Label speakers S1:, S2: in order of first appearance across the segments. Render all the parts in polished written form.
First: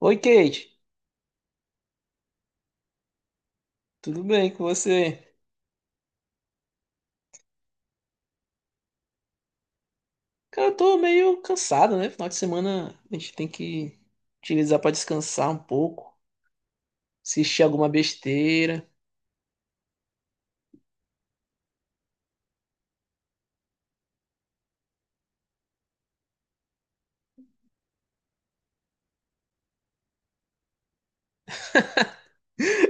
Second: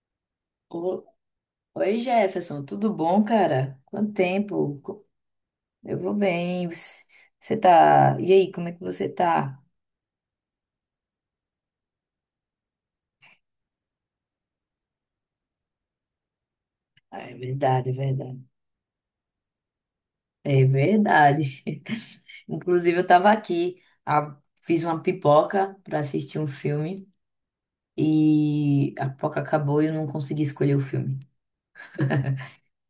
S1: Oi, Kate.
S2: O- Oi, Jefferson, tudo bom, cara? Quanto
S1: Tudo bem com
S2: tempo?
S1: você?
S2: Eu vou bem. Você tá. E aí, como é que você tá?
S1: Cara, eu tô meio cansado, né? Final de semana a gente tem que utilizar pra descansar um pouco,
S2: Ah, é
S1: assistir alguma
S2: verdade, é verdade.
S1: besteira.
S2: É verdade. Inclusive, eu tava aqui, a- fiz uma pipoca pra assistir um filme e a pipoca acabou e eu não consegui escolher o filme.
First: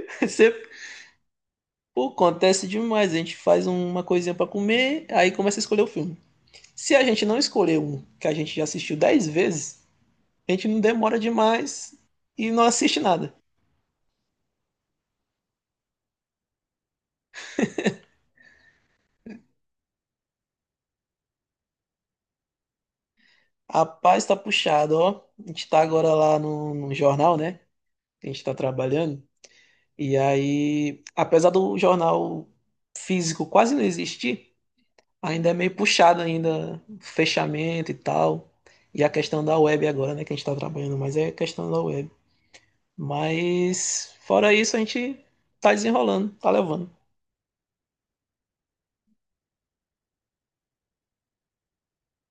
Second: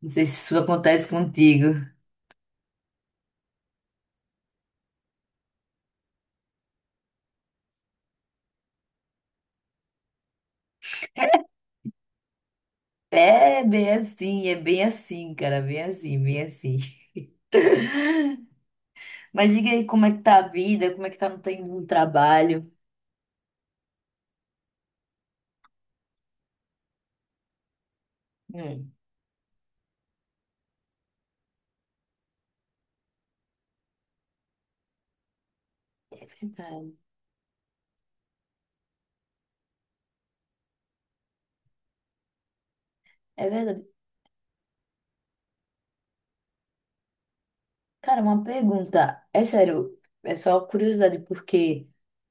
S2: Não sei se isso
S1: Sempre,
S2: acontece contigo.
S1: pô, acontece demais. A gente faz uma coisinha pra comer, aí começa a escolher o filme. Se a gente não escolher um que a gente já assistiu 10 vezes, a gente não demora demais e não assiste nada.
S2: É bem assim, cara, bem assim, bem assim. Mas diga aí como é que tá a vida, como é que tá no trabalho.
S1: Rapaz, tá puxado, ó. A gente tá agora lá no jornal, né? A gente tá
S2: Hum.
S1: trabalhando. E aí, apesar do jornal físico quase não existir, ainda é meio puxado
S2: É
S1: ainda
S2: verdade.
S1: o fechamento e tal. E a questão da web agora, né, que a gente está trabalhando, mas é questão da web.
S2: É verdade.
S1: Mas fora isso, a gente tá desenrolando, tá levando.
S2: Cara, uma pergunta. É sério, é só curiosidade, porque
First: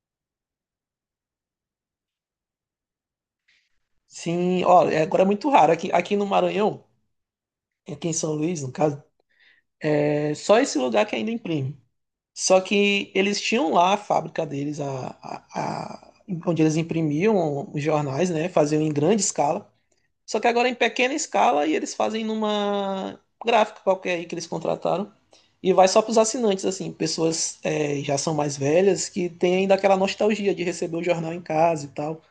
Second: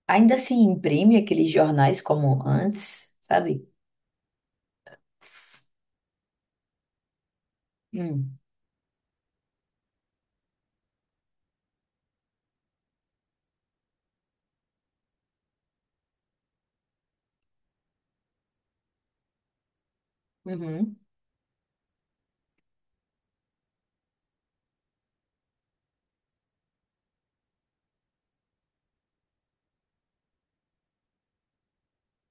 S2: ainda se imprime aqueles jornais como antes, sabe?
S1: Sim, olha, agora é muito raro. Aqui, aqui no Maranhão, aqui em São
S2: Hum.
S1: Luís, no caso, é só esse lugar que ainda imprime. Só que eles tinham lá a fábrica deles, onde eles imprimiam os jornais, né? Faziam em grande escala. Só que agora é em
S2: Uhum.
S1: pequena escala e eles fazem numa gráfica qualquer aí que eles contrataram. E vai só para os assinantes, assim, pessoas já são mais velhas que têm ainda aquela nostalgia de receber o jornal em casa e tal.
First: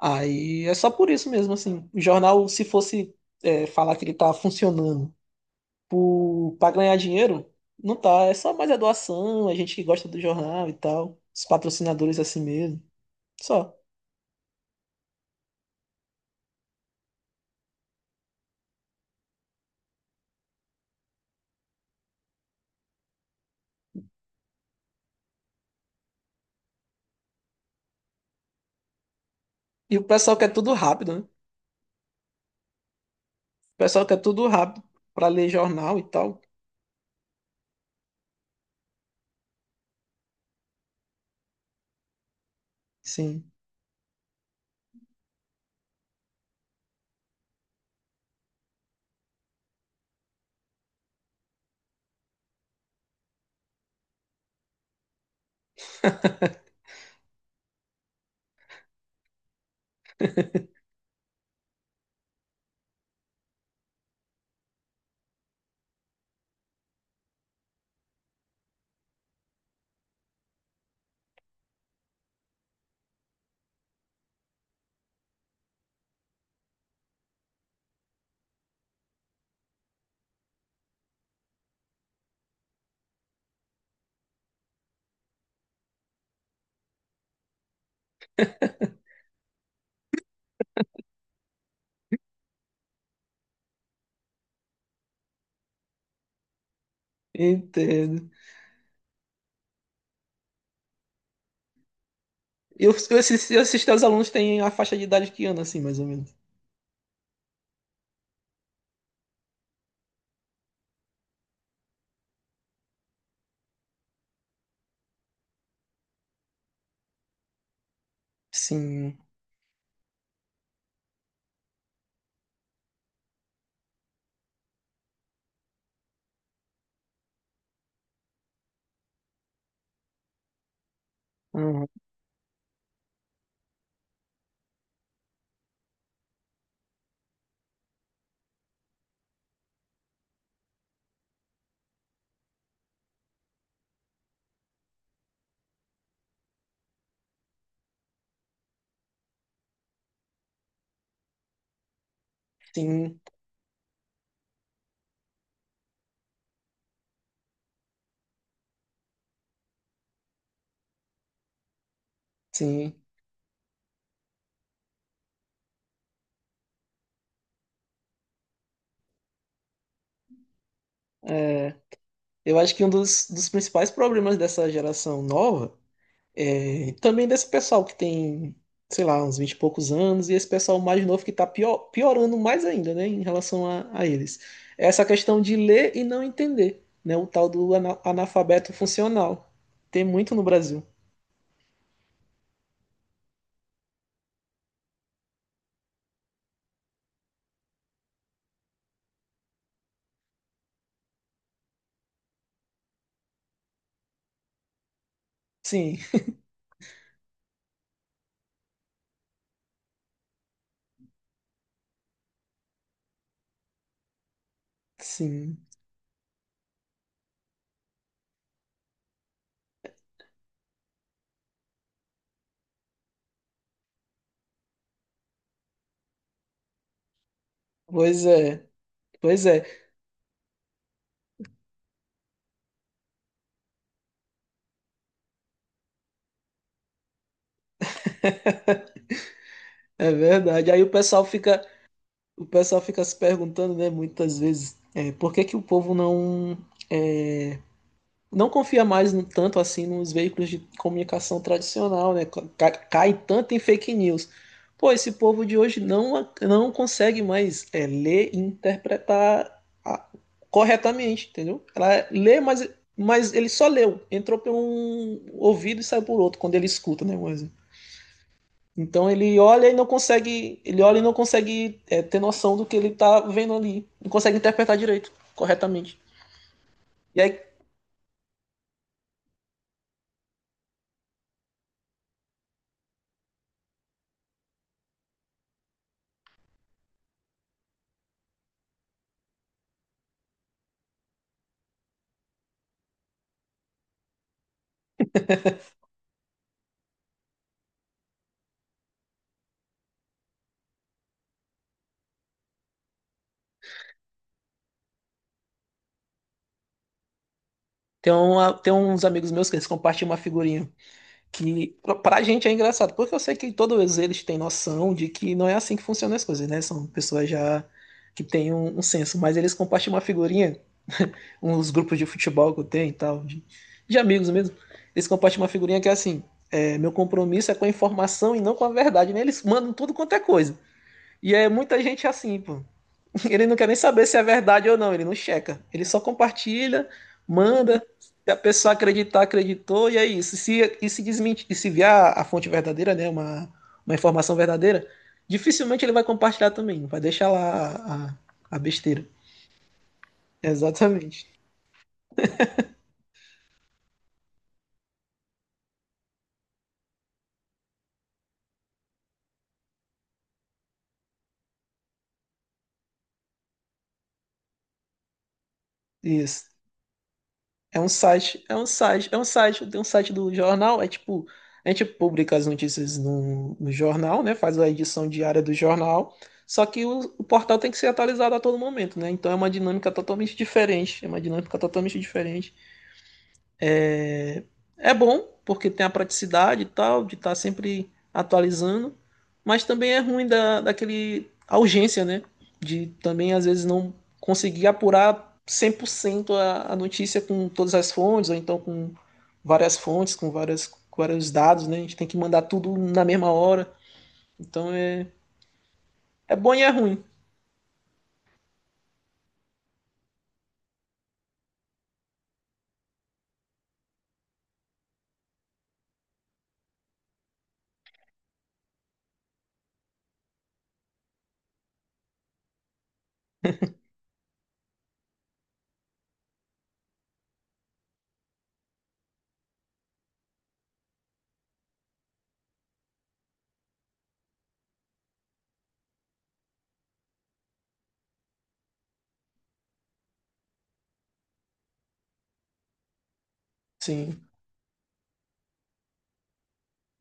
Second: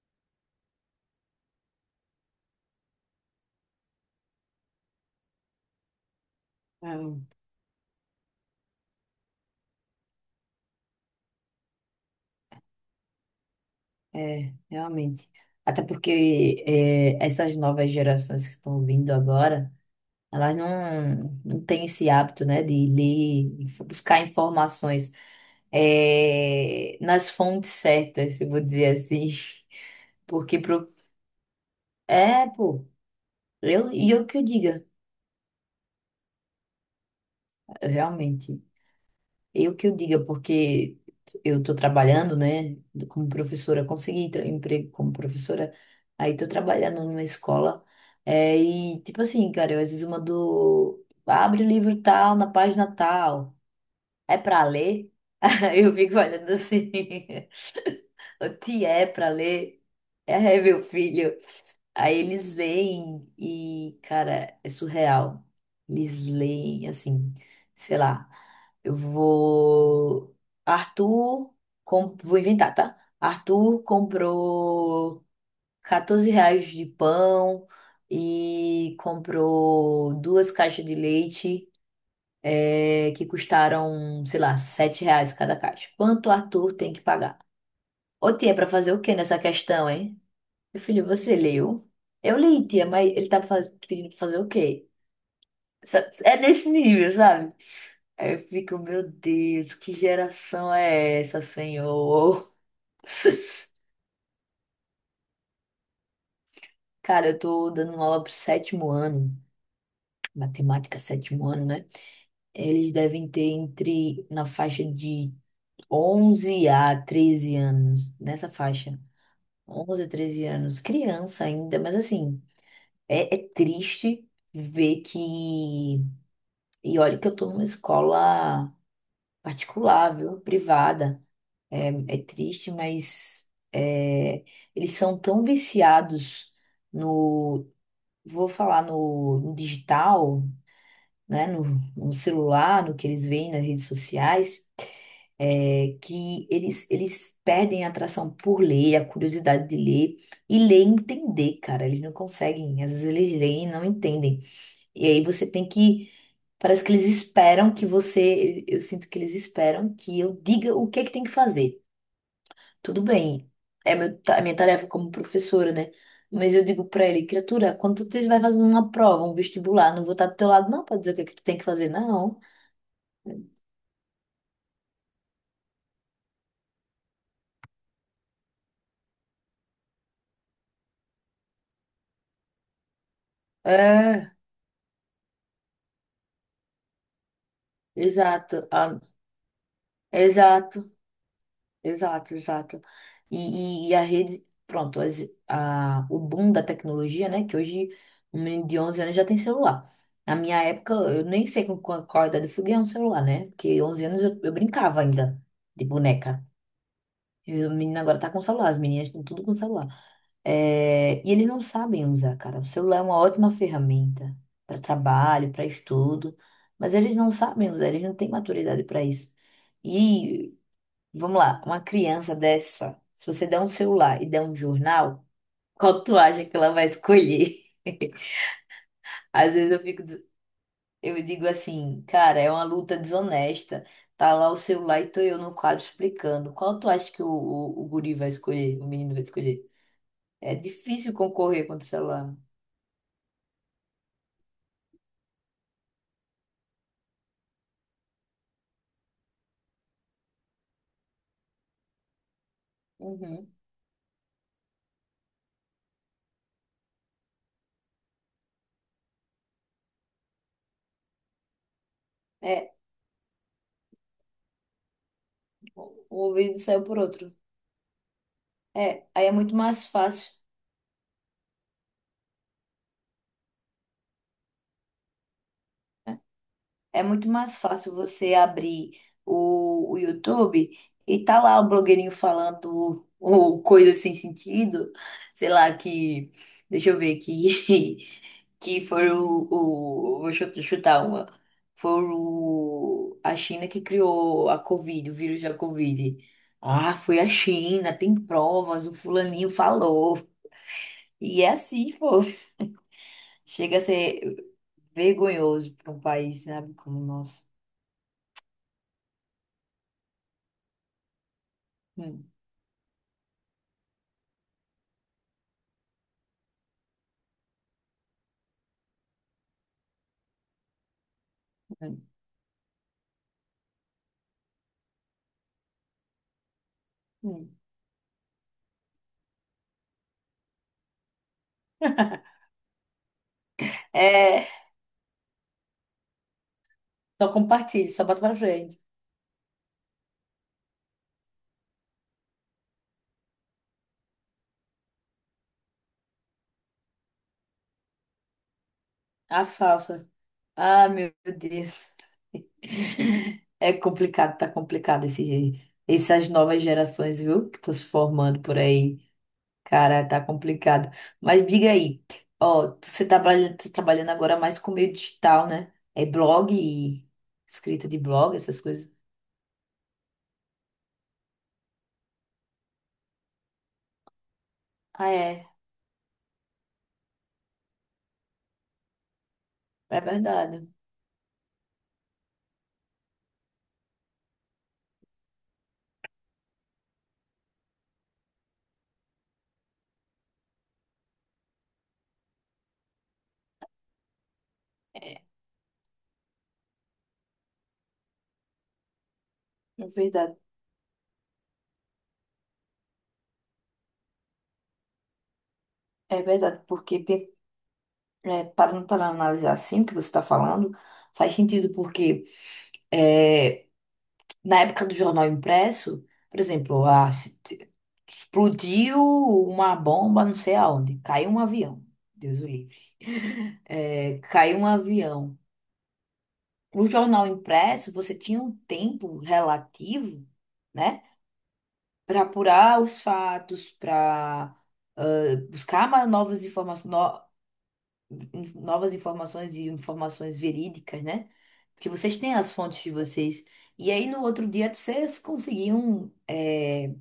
S1: Aí é só por isso mesmo, assim. O jornal, se fosse falar que ele tá funcionando para ganhar
S2: Ah,
S1: dinheiro, não tá. É só mais a doação, a gente que gosta do jornal e tal. Os patrocinadores assim mesmo. Só.
S2: é, realmente. Até porque essas novas gerações que estão vindo agora, elas não têm esse hábito, né, de ler, buscar informações nas fontes certas, se eu vou dizer assim.
S1: E o pessoal quer
S2: Porque
S1: tudo
S2: pro...
S1: rápido, né?
S2: É, pô.
S1: O
S2: Eu,
S1: pessoal
S2: e
S1: quer
S2: eu que eu
S1: tudo rápido
S2: diga,
S1: para ler jornal e tal.
S2: realmente. Eu que eu diga, porque eu tô trabalhando, né, como
S1: Sim,
S2: professora, consegui emprego como professora, aí tô trabalhando numa escola, e tipo assim, cara, eu às vezes mando, abre o livro tal, na página tal, é pra ler? Eu fico olhando assim, o que é pra ler? É, meu filho. Aí eles leem e, cara, é surreal. Eles leem assim, sei lá, eu vou. Arthur, vou inventar, tá? Arthur comprou R$ 14 de pão e comprou duas caixas de leite que custaram, sei lá, R$ 7 cada caixa. Quanto Arthur tem que pagar? Ô, tia, pra fazer o quê nessa questão, hein? Meu filho, você leu? Eu li, tia, mas ele tava pedindo pra fazer o quê? É nesse nível, sabe?
S1: entendo.
S2: Aí eu fico, meu Deus, que geração é essa, senhor?
S1: Eu os- eu esses aos alunos têm a faixa de idade que ano, assim, mais ou menos?
S2: Cara, eu tô dando uma aula pro sétimo ano, matemática, sétimo ano, né? Eles devem ter entre, na faixa de 11 a 13 anos, nessa faixa.
S1: Sim,
S2: 11 a 13 anos, criança ainda, mas assim, é triste ver que. E olha que eu tô numa escola particular, viu? Privada.
S1: uhum,
S2: É triste, mas eles são tão viciados no, vou falar no digital, né? No, no celular, no que eles veem nas redes sociais, que eles perdem a atração por ler, a curiosidade de ler e ler e entender, cara. Eles não conseguem. Às vezes
S1: sim,
S2: eles leem e não entendem. E aí você tem que. Parece que eles esperam que você. Eu sinto que eles esperam que eu diga o que é que tem que fazer.
S1: sim.
S2: Tudo bem, é meu, a minha tarefa como professora, né? Mas eu digo pra ele, criatura, quando tu estiver fazendo uma prova, um vestibular, não vou estar do teu lado, não, pra dizer o que é que tu tem que
S1: É,
S2: fazer, não.
S1: eu acho que um dos principais problemas dessa geração nova é também desse pessoal que tem, sei lá, uns 20 e poucos anos, e esse pessoal mais novo que tá pior, piorando mais ainda, né, em relação a
S2: É,
S1: eles. É essa questão de ler e não entender, né, o tal do
S2: exato,
S1: analfabeto
S2: ah,
S1: funcional. Tem muito no Brasil.
S2: exato. Exato, exato. E, e a rede, pronto, o boom da tecnologia, né? Que hoje um menino de 11 anos já tem celular. Na minha época, eu nem sei com qual idade eu fui ganhar um celular, né? Porque 11 anos eu brincava ainda de
S1: Sim,
S2: boneca. E o menino agora tá com celular, as meninas estão tudo com celular. É, e eles não sabem usar, cara. O celular é uma ótima ferramenta para trabalho,
S1: sim.
S2: para estudo, mas eles não sabem usar, eles não têm maturidade para isso. Vamos lá, uma criança dessa, se você der um celular e der um jornal, qual tu acha que ela vai escolher?
S1: Pois é, pois
S2: Às
S1: é,
S2: vezes eu fico, eu digo assim, cara, é uma luta desonesta. Tá lá o celular e tô eu no quadro explicando. Qual tu acha que o guri vai escolher, o menino vai escolher?
S1: é
S2: É
S1: verdade. Aí
S2: difícil concorrer contra o celular.
S1: o pessoal fica se perguntando, né, muitas vezes, por que que o povo não é, não confia mais tanto assim nos veículos de comunicação tradicional, né? Cai,
S2: Uhum.
S1: tanto em fake news. Pô, esse povo de hoje não, não consegue mais ler e interpretar corretamente, entendeu? Ela lê,
S2: É,
S1: mas ele só leu, entrou por um ouvido
S2: o
S1: e saiu
S2: o
S1: por outro quando
S2: ouvido
S1: ele
S2: saiu por
S1: escuta, né?
S2: outro. É,
S1: Então
S2: aí é
S1: ele
S2: muito
S1: olha e não
S2: mais fácil, né?
S1: consegue, ele olha e não consegue ter noção do que ele tá vendo ali, não consegue interpretar direito, corretamente.
S2: É
S1: E
S2: muito
S1: aí
S2: mais fácil você abrir o YouTube e tá lá o blogueirinho falando ou coisa sem sentido, sei lá, que. Deixa eu ver que Que foi o. Vou chutar uma. Foi a China que criou a Covid, o vírus da Covid. Ah, foi a China, tem provas, o fulaninho falou. E é assim, pô. Chega a ser vergonhoso para um país, sabe, como o nosso.
S1: tem uns amigos meus que eles compartilham uma figurinha que pra
S2: Hum.
S1: gente é engraçado, porque eu sei que todos eles têm noção de que não é assim que funcionam as coisas, né? São pessoas já que têm um senso, mas eles compartilham uma figurinha, uns grupos
S2: Hum.
S1: de futebol que eu tenho e tal, de amigos mesmo, eles compartilham uma figurinha que é assim, é, meu
S2: Hum.
S1: compromisso é com a informação e não com a verdade, né? Eles mandam tudo quanto é coisa. E é muita gente assim, pô. Ele não quer nem saber se é
S2: É,
S1: verdade ou não, ele não checa. Ele só compartilha,
S2: só
S1: manda,
S2: compartilha, só bota
S1: se
S2: pra
S1: a pessoa
S2: frente.
S1: acreditar, acreditou, e é isso. Se, e se desmentir, e se vier a fonte verdadeira, né, uma informação verdadeira, dificilmente ele vai compartilhar também, vai deixar lá a besteira.
S2: A falsa. Ah, meu
S1: Exatamente.
S2: Deus. É complicado, tá complicado essas novas gerações, viu? Que estão se formando por aí. Cara, tá complicado. Mas diga aí, ó, você tá tá trabalhando agora mais com meio digital, né? É
S1: Isso.
S2: blog e escrita de blog, essas coisas.
S1: É um site, tem um site do jornal, é tipo, a gente publica as notícias no jornal, né? Faz a edição
S2: Ah,
S1: diária
S2: é.
S1: do jornal, só que o portal tem que ser atualizado a todo momento, né? Então é uma dinâmica
S2: É
S1: totalmente
S2: verdade.
S1: diferente, é uma dinâmica totalmente diferente. É bom, porque tem a praticidade e tal, de estar sempre atualizando, mas também é ruim da, daquele a urgência, né? De também, às vezes, não conseguir apurar 100% a notícia com todas as fontes, ou então com várias
S2: É
S1: fontes, com
S2: verdade.
S1: várias, com vários dados, né? A gente tem que mandar tudo na mesma hora. Então, é,
S2: É
S1: é bom e
S2: verdade,
S1: é
S2: porque
S1: ruim,
S2: Parando para analisar assim o que você está falando, faz sentido porque é, na época do jornal impresso, por exemplo, explodiu uma bomba não sei aonde, caiu um avião, Deus o livre, é, caiu um avião. No jornal impresso, você tinha um tempo relativo, né, para apurar os fatos, para buscar mais novas informações, novas informações e informações verídicas, né? Porque vocês têm as fontes de vocês. E aí no
S1: sim.
S2: outro dia vocês conseguiam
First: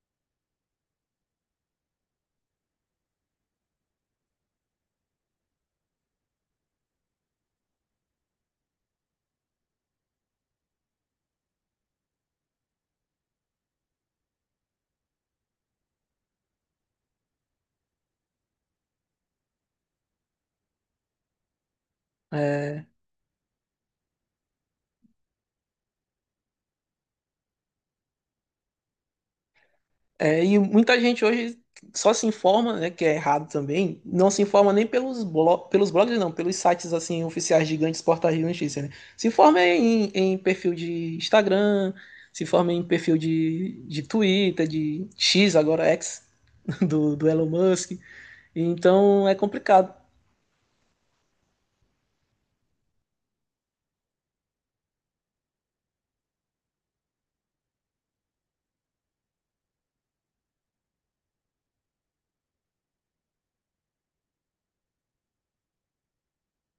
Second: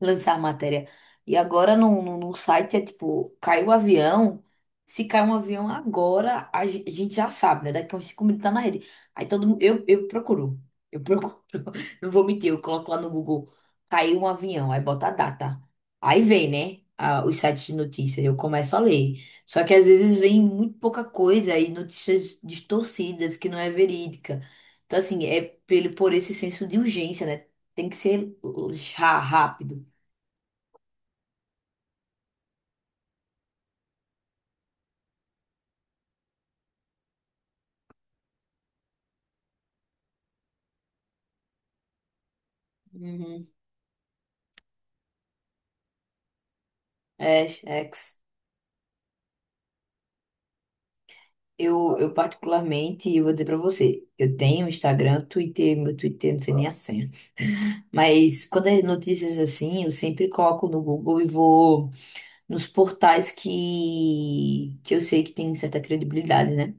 S2: lançar a matéria. E agora no site é tipo, caiu o avião. Se cai um avião agora, a gente já sabe, né? Daqui a uns 5 minutos tá na rede. Aí todo mundo, eu procuro. Eu procuro. Não vou mentir, eu coloco lá no Google. Caiu um avião, aí bota a data. Aí vem, né? Os sites de notícias, eu começo a ler. Só que às vezes vem muito pouca coisa e notícias
S1: É,
S2: distorcidas que não é verídica. Então, assim, é por esse senso de urgência, né? Tem que ser já rápido.
S1: É, e muita gente hoje só se informa, né, que é errado também, não se informa nem pelos, blo pelos blogs, não, pelos sites, assim, oficiais gigantes, portais de notícia, né? Se informa em perfil de Instagram, se informa em perfil
S2: Uhum.
S1: de Twitter, de X, agora X, do
S2: É,
S1: Elon Musk.
S2: ex.
S1: Então, é complicado.
S2: Eu particularmente, eu vou dizer pra você, eu tenho Instagram, Twitter, meu Twitter, não sei nem a senha. Mas quando é notícias assim, eu sempre coloco no Google e vou nos portais que eu sei que tem certa credibilidade, né?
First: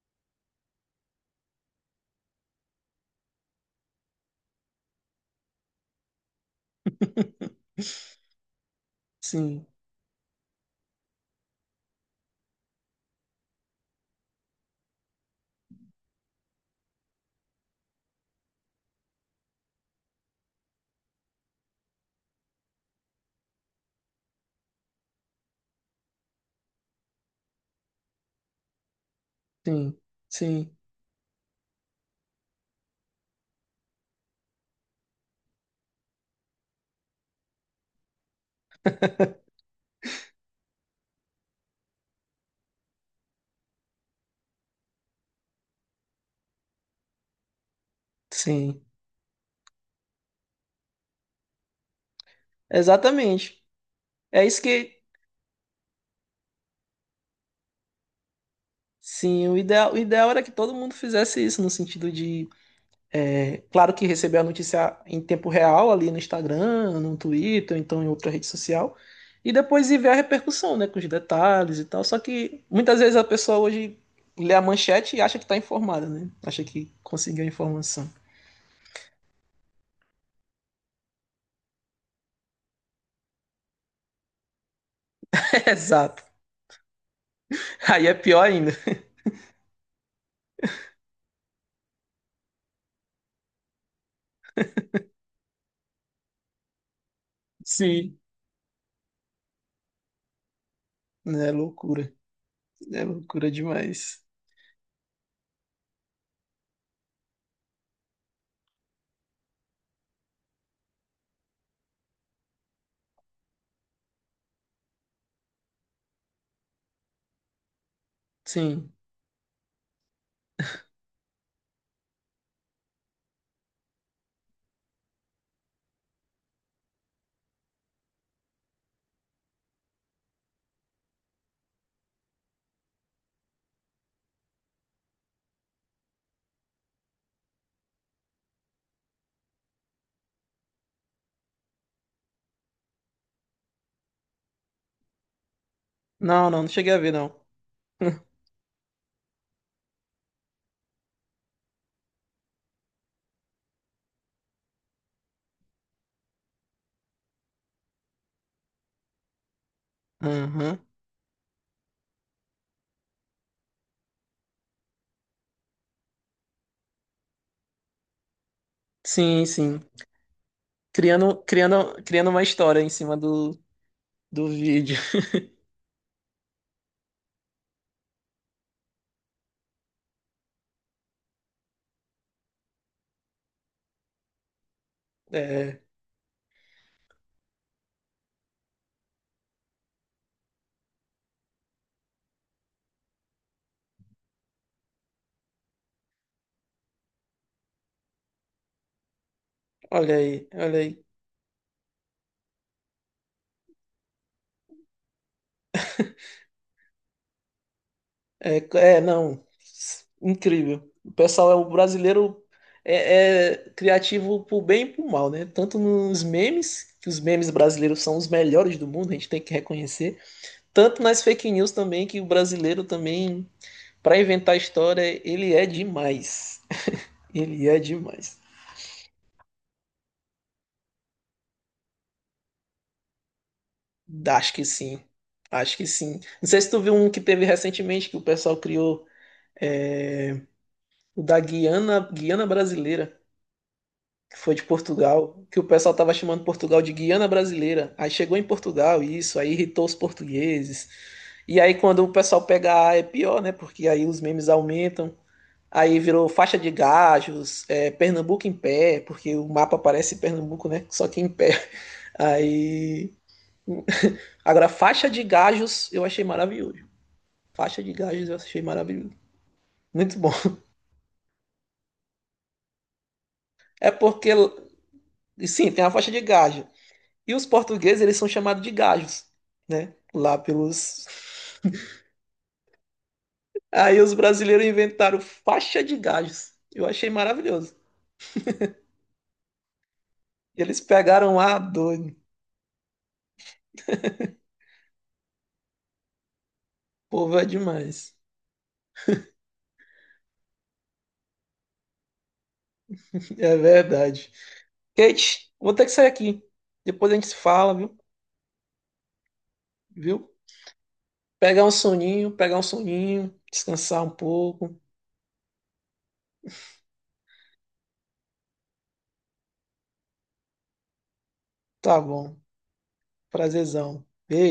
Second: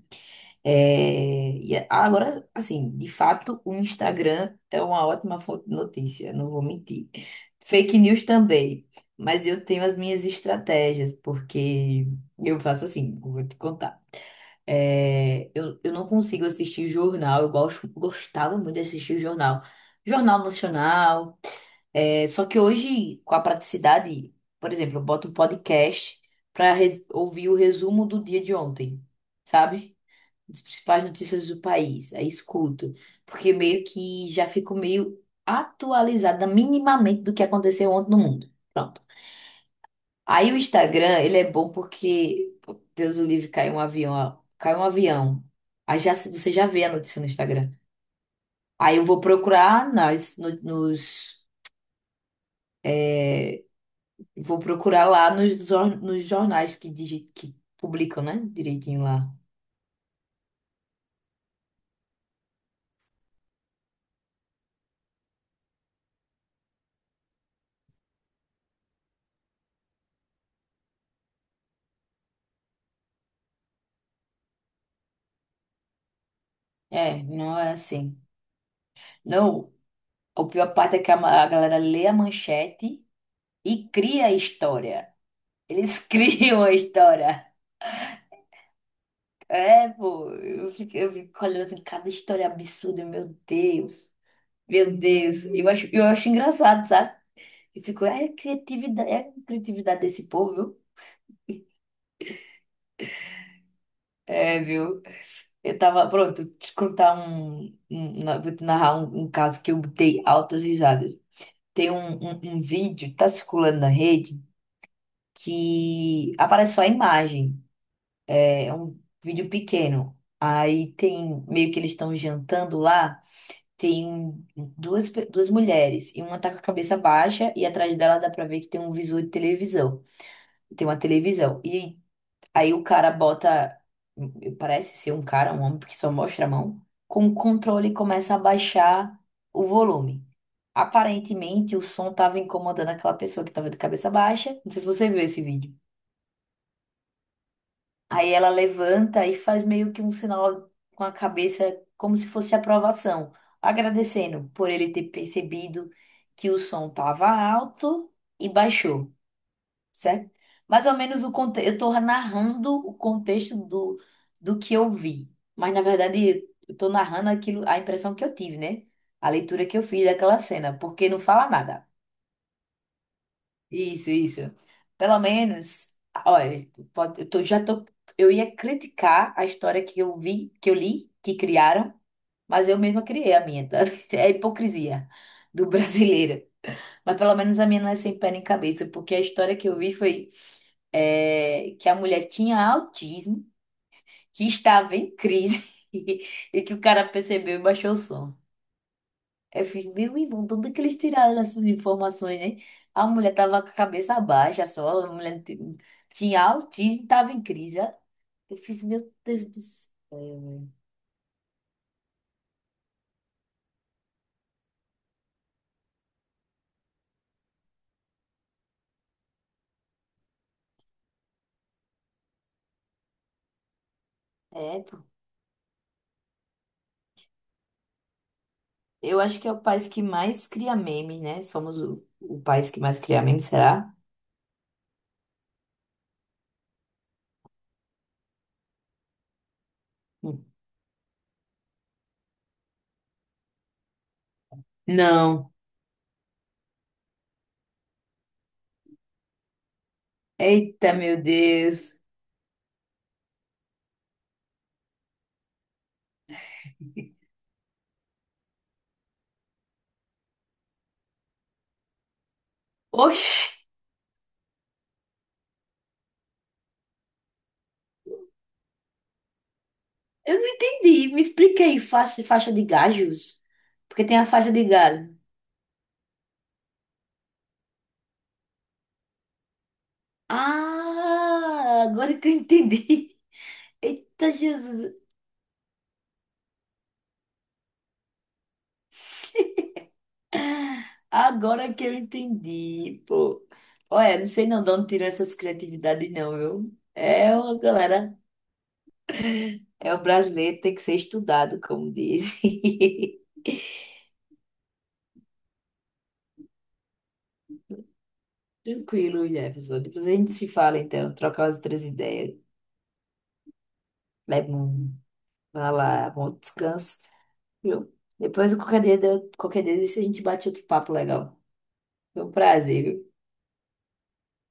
S2: É, e agora, assim, de fato, o Instagram é uma ótima fonte de notícia, não vou mentir. Fake news também, mas eu
S1: Sim,
S2: tenho as minhas estratégias, porque eu faço assim, eu vou te contar. É, eu não consigo assistir jornal, eu gosto, gostava muito de assistir jornal. Jornal Nacional, só que hoje, com a praticidade, por exemplo, eu boto um podcast para ouvir o resumo do dia de ontem, sabe?
S1: sim,
S2: Das
S1: sim,
S2: principais notícias do país. Aí escuto, porque meio que já fico meio atualizada minimamente do que aconteceu ontem no mundo. Pronto. Aí o Instagram, ele é bom porque, pô, Deus o livre, caiu um avião, ó, caiu um avião. Aí já, você já vê a notícia no Instagram.
S1: sim.
S2: Aí eu vou procurar nas, no- nos,
S1: Exatamente. É
S2: vou
S1: isso que...
S2: procurar lá nos jornais que publicam, né? Direitinho lá.
S1: Sim, o ideal era que todo mundo fizesse isso, no sentido de é, claro que recebeu a notícia em tempo real ali no Instagram, no Twitter, ou então em outra rede social. E depois ir ver a repercussão, né? Com os detalhes e tal. Só que muitas vezes a pessoa hoje lê a manchete e acha que está informada, né? Acha que
S2: É,
S1: conseguiu a
S2: não é
S1: informação.
S2: assim. Não, a pior parte é que a galera lê a manchete e cria a história. Eles
S1: Exato.
S2: criam a história.
S1: Aí é pior ainda.
S2: É, pô, eu fico olhando assim, cada história absurda, meu Deus. Meu Deus. Eu acho engraçado, sabe? Eu fico,
S1: Sim.
S2: é criatividade desse povo, viu?
S1: É loucura. É loucura demais.
S2: É, viu? Eu tava, pronto, te contar vou te narrar um caso que eu botei altas risadas. Tem um vídeo, que tá circulando na rede, que aparece só a imagem. É
S1: Sim.
S2: um vídeo pequeno. Aí tem, meio que eles estão jantando lá, tem duas mulheres, e uma tá com a cabeça baixa, e atrás dela dá pra ver que tem um visor de televisão. Tem uma televisão. E aí o cara bota, parece ser um cara, um homem, porque só mostra a mão, com o controle e começa a baixar o volume. Aparentemente o som tava incomodando aquela pessoa que tava de cabeça baixa. Não sei se você viu esse vídeo.
S1: Não, não, não cheguei a ver, não.
S2: Aí ela levanta e faz meio que um sinal com a cabeça, como se fosse aprovação, agradecendo por ele ter percebido que o som estava alto e baixou, certo?
S1: Aham.
S2: Mais ou menos o contexto. Eu estou narrando o contexto do que eu vi, mas na verdade eu estou narrando aquilo, a impressão que eu tive, né? A
S1: Sim,
S2: leitura que
S1: sim.
S2: eu fiz daquela cena, porque não
S1: Criando,
S2: fala nada.
S1: criando, criando uma história em cima
S2: Isso, isso.
S1: do vídeo.
S2: Pelo menos, olha, já tô, eu ia criticar a história que eu vi, que eu li, que criaram, mas eu mesma criei a minha, tá? É a hipocrisia do
S1: É.
S2: brasileiro. Mas pelo menos a minha não é sem pé nem cabeça, porque a história que eu vi foi que a mulher tinha autismo, que estava em crise e que o cara percebeu e baixou o som. Eu fiz,
S1: Olha
S2: meu irmão,
S1: aí,
S2: tudo
S1: olha
S2: que eles
S1: aí.
S2: tiraram essas informações, né? A mulher tava com a cabeça baixa só, a mulher tinha autismo, tava em crise, ó.
S1: É,
S2: Eu fiz, meu
S1: é, não.
S2: Deus do céu, velho.
S1: Incrível. O pessoal é o brasileiro é, é criativo pro bem e pro mal, né? Tanto nos memes, que os memes brasileiros são os melhores do mundo, a gente tem que reconhecer. Tanto nas fake news também, que o brasileiro também, para inventar
S2: É, pô.
S1: história, ele é demais. Ele é demais.
S2: Eu acho que é o país que mais cria meme, né? Somos o país que mais cria meme, será?
S1: Acho que sim. Acho que sim. Não sei se tu viu um que teve recentemente que o pessoal criou, é,
S2: Hum.
S1: o da Guiana, Guiana Brasileira. Que foi de Portugal,
S2: Não.
S1: que o pessoal tava chamando Portugal de Guiana Brasileira. Aí chegou em Portugal isso, aí irritou os portugueses.
S2: Eita, meu
S1: E aí
S2: Deus.
S1: quando o pessoal pega A é pior, né? Porque aí os memes aumentam. Aí virou faixa de gajos, é, Pernambuco em pé, porque o mapa parece Pernambuco, né? Só que em pé. Aí.
S2: Oxi,
S1: Agora, faixa de gajos eu achei maravilhoso. Faixa de gajos eu achei maravilhoso. Muito bom.
S2: eu não entendi. Me explica aí, faixa, faixa de gajos.
S1: É
S2: Porque tem a
S1: porque.
S2: faixa de gado.
S1: Sim, tem a faixa de gajos. E os portugueses, eles são chamados de gajos, né? Lá pelos.
S2: Ah, agora que eu entendi.
S1: Aí os
S2: Eita,
S1: brasileiros
S2: Jesus!
S1: inventaram faixa de gajos. Eu achei maravilhoso. Eles pegaram a
S2: Agora que eu
S1: doido.
S2: entendi, pô. Olha, não sei não de onde tirou essas criatividades, não, viu?
S1: O
S2: É
S1: povo é
S2: uma galera.
S1: demais.
S2: É o brasileiro, tem que ser estudado, como diz.
S1: É verdade. Kate, vou ter que sair aqui. Depois a gente se fala, viu?
S2: Tranquilo, Jefferson. Depois a
S1: Viu?
S2: gente se fala, então. Troca as outras ideias.
S1: Pegar um soninho, descansar um
S2: Leva
S1: pouco.
S2: um. Vai lá, bom descanso, viu? Depois, qualquer dia desse, a gente bate outro papo legal.
S1: Tá
S2: Foi um
S1: bom.
S2: prazer, viu?
S1: Prazerzão. Beijo.